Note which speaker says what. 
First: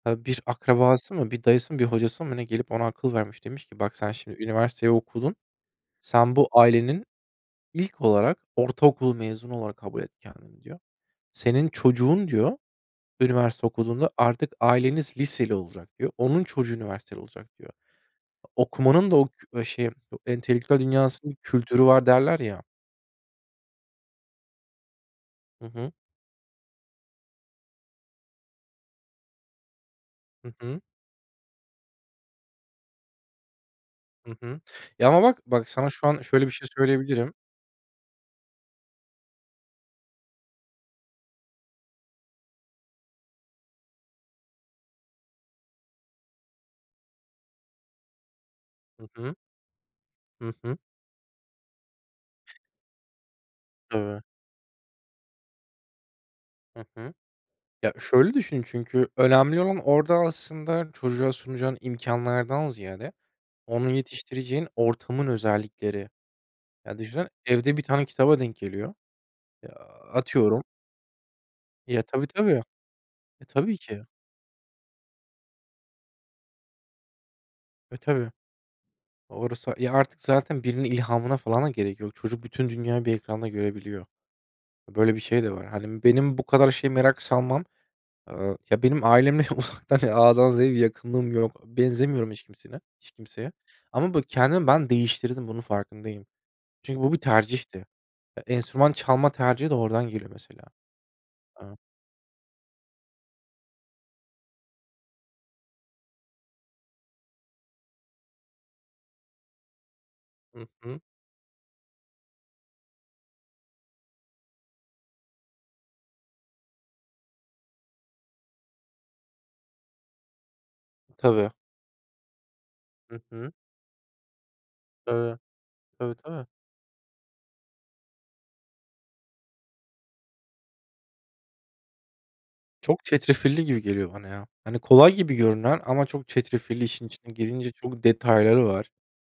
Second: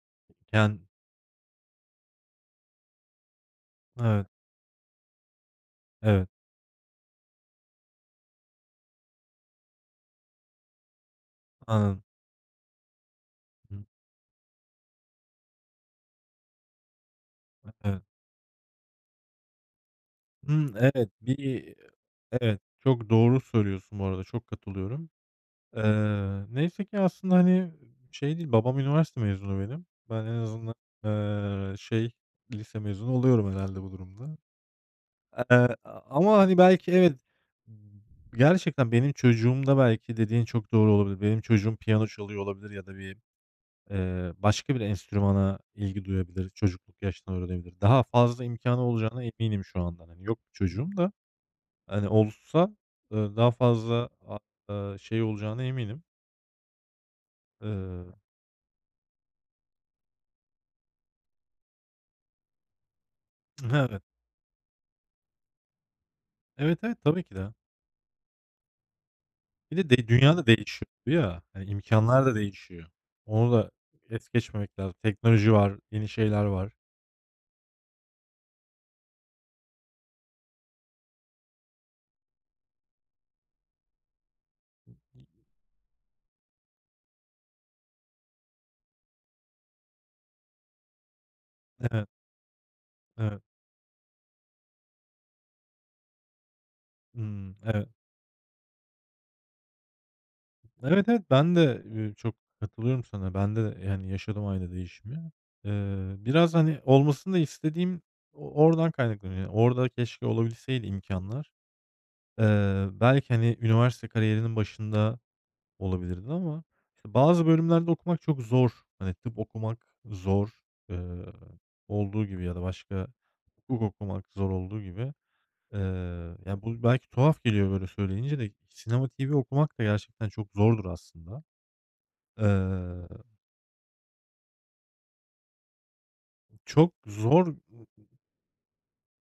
Speaker 1: Tabii, bir
Speaker 2: [unintelligible]
Speaker 1: akrabası mı, bir dayısı mı, bir hocası mı ne gelip ona akıl vermiş. Demiş ki, "Bak, sen
Speaker 2: Evet.
Speaker 1: şimdi üniversiteyi okudun,
Speaker 2: Evet.
Speaker 1: sen bu ailenin ilk olarak ortaokul mezunu olarak kabul et kendini." diyor. "Senin
Speaker 2: Anladım.
Speaker 1: çocuğun, diyor, üniversite
Speaker 2: Hıı.
Speaker 1: okuduğunda artık aileniz liseli olacak." diyor. "Onun çocuğu üniversiteli olacak." diyor.
Speaker 2: Evet.
Speaker 1: Okumanın da o k şey, o
Speaker 2: Hımm.
Speaker 1: entelektüel
Speaker 2: Evet,
Speaker 1: dünyasının
Speaker 2: bir
Speaker 1: kültürü var, derler
Speaker 2: Evet,
Speaker 1: ya.
Speaker 2: çok doğru söylüyorsun bu arada, çok katılıyorum.
Speaker 1: Hı hı.
Speaker 2: Eee, neyse ki aslında, hani, şey değil, babam üniversite mezunu benim. Ben en
Speaker 1: Hı
Speaker 2: azından,
Speaker 1: hı.
Speaker 2: eee, şey, lise mezunu oluyorum herhâlde bu
Speaker 1: Hı
Speaker 2: durumda.
Speaker 1: hı. Ya, ama bak bak
Speaker 2: Eee,
Speaker 1: sana
Speaker 2: a
Speaker 1: şu an
Speaker 2: ama,
Speaker 1: şöyle bir
Speaker 2: hani,
Speaker 1: şey
Speaker 2: belki, evet,
Speaker 1: söyleyebilirim.
Speaker 2: gerçekten benim çocuğumda belki dediğin çok doğru olabilir. Benim çocuğum piyano çalıyor olabilir ya da bir, eee, başka bir enstrümana ilgi duyabilir. Çocukluk yaşta öğrenebilir. Daha fazla imkânı
Speaker 1: Hı
Speaker 2: olacağına
Speaker 1: hı.
Speaker 2: eminim şu andan. Hani yok,
Speaker 1: Hı hı.
Speaker 2: çocuğum da, hani, olsa, eee, daha fazla,
Speaker 1: Tabii.
Speaker 2: a eee, şey olacağına eminim.
Speaker 1: Hı hı. Ya,
Speaker 2: Eee
Speaker 1: şöyle düşün çünkü önemli olan orada aslında çocuğa sunacağın imkânlardan ziyade onu
Speaker 2: Evet.
Speaker 1: yetiştireceğin ortamın özellikleri.
Speaker 2: Evet, evet,
Speaker 1: Ya,
Speaker 2: tabii
Speaker 1: düşünsene
Speaker 2: ki de.
Speaker 1: evde bir tane kitaba denk geliyor. Ya,
Speaker 2: Bir de de dünya da
Speaker 1: atıyorum
Speaker 2: değişiyor ya, hani,
Speaker 1: Ya,
Speaker 2: imkânlar
Speaker 1: tabii,
Speaker 2: da
Speaker 1: tabii.
Speaker 2: değişiyor.
Speaker 1: E,
Speaker 2: Onu da
Speaker 1: tabii ki.
Speaker 2: es geçmemek lazım. Teknoloji var, yeni şeyler var.
Speaker 1: E, tabii. Orası Ya, artık zaten birinin ilhamına falan da gerek yok. Çocuk bütün dünyayı bir ekranda görebiliyor. Böyle bir şey de var. Hani, benim bu kadar şeye merak salmam, eee, ya, benim ailemle uzaktan A’dan Z’ye bir yakınlığım yok.
Speaker 2: Evet.
Speaker 1: Benzemiyorum hiç kimseyle hiç
Speaker 2: Evet.
Speaker 1: kimseye. Ama bak kendimi ben değiştirdim, bunun farkındayım. Çünkü bu bir
Speaker 2: Hımm,
Speaker 1: tercihti.
Speaker 2: evet.
Speaker 1: Eee, enstrüman çalma tercihi de oradan geliyor, mesela.
Speaker 2: Evet, evet, ben
Speaker 1: [unintelligible]
Speaker 2: de, eee, çok katılıyorum sana. Ben de, yani, yaşadım aynı değişimi. Eee, biraz, hani, olmasını da istediğim o oradan kaynaklanıyor. Orada keşke
Speaker 1: Hı
Speaker 2: olabilseydi
Speaker 1: hı.
Speaker 2: imkânlar. Eee, belki, hani, üniversite kariyerinin başında olabilirdi ama, işte, bazı bölümlerde okumak çok zor. Hani, tıp okumak zor, eee,
Speaker 1: Tabii.
Speaker 2: olduğu gibi ya da başka
Speaker 1: Hı hı.
Speaker 2: hukuk okumak zor olduğu gibi.
Speaker 1: Tabii,
Speaker 2: Eee,
Speaker 1: tabii, tabii.
Speaker 2: ya, bu belki tuhaf geliyor böyle söyleyince de Sinema TV okumak da gerçekten çok zordur aslında.
Speaker 1: Çok
Speaker 2: Eee
Speaker 1: çetrefilli gibi geliyor bana, ya. Hani, kolay gibi görünen ama çok çetrefilli
Speaker 2: Çok
Speaker 1: işin içine
Speaker 2: zor.
Speaker 1: girince çok detayları var.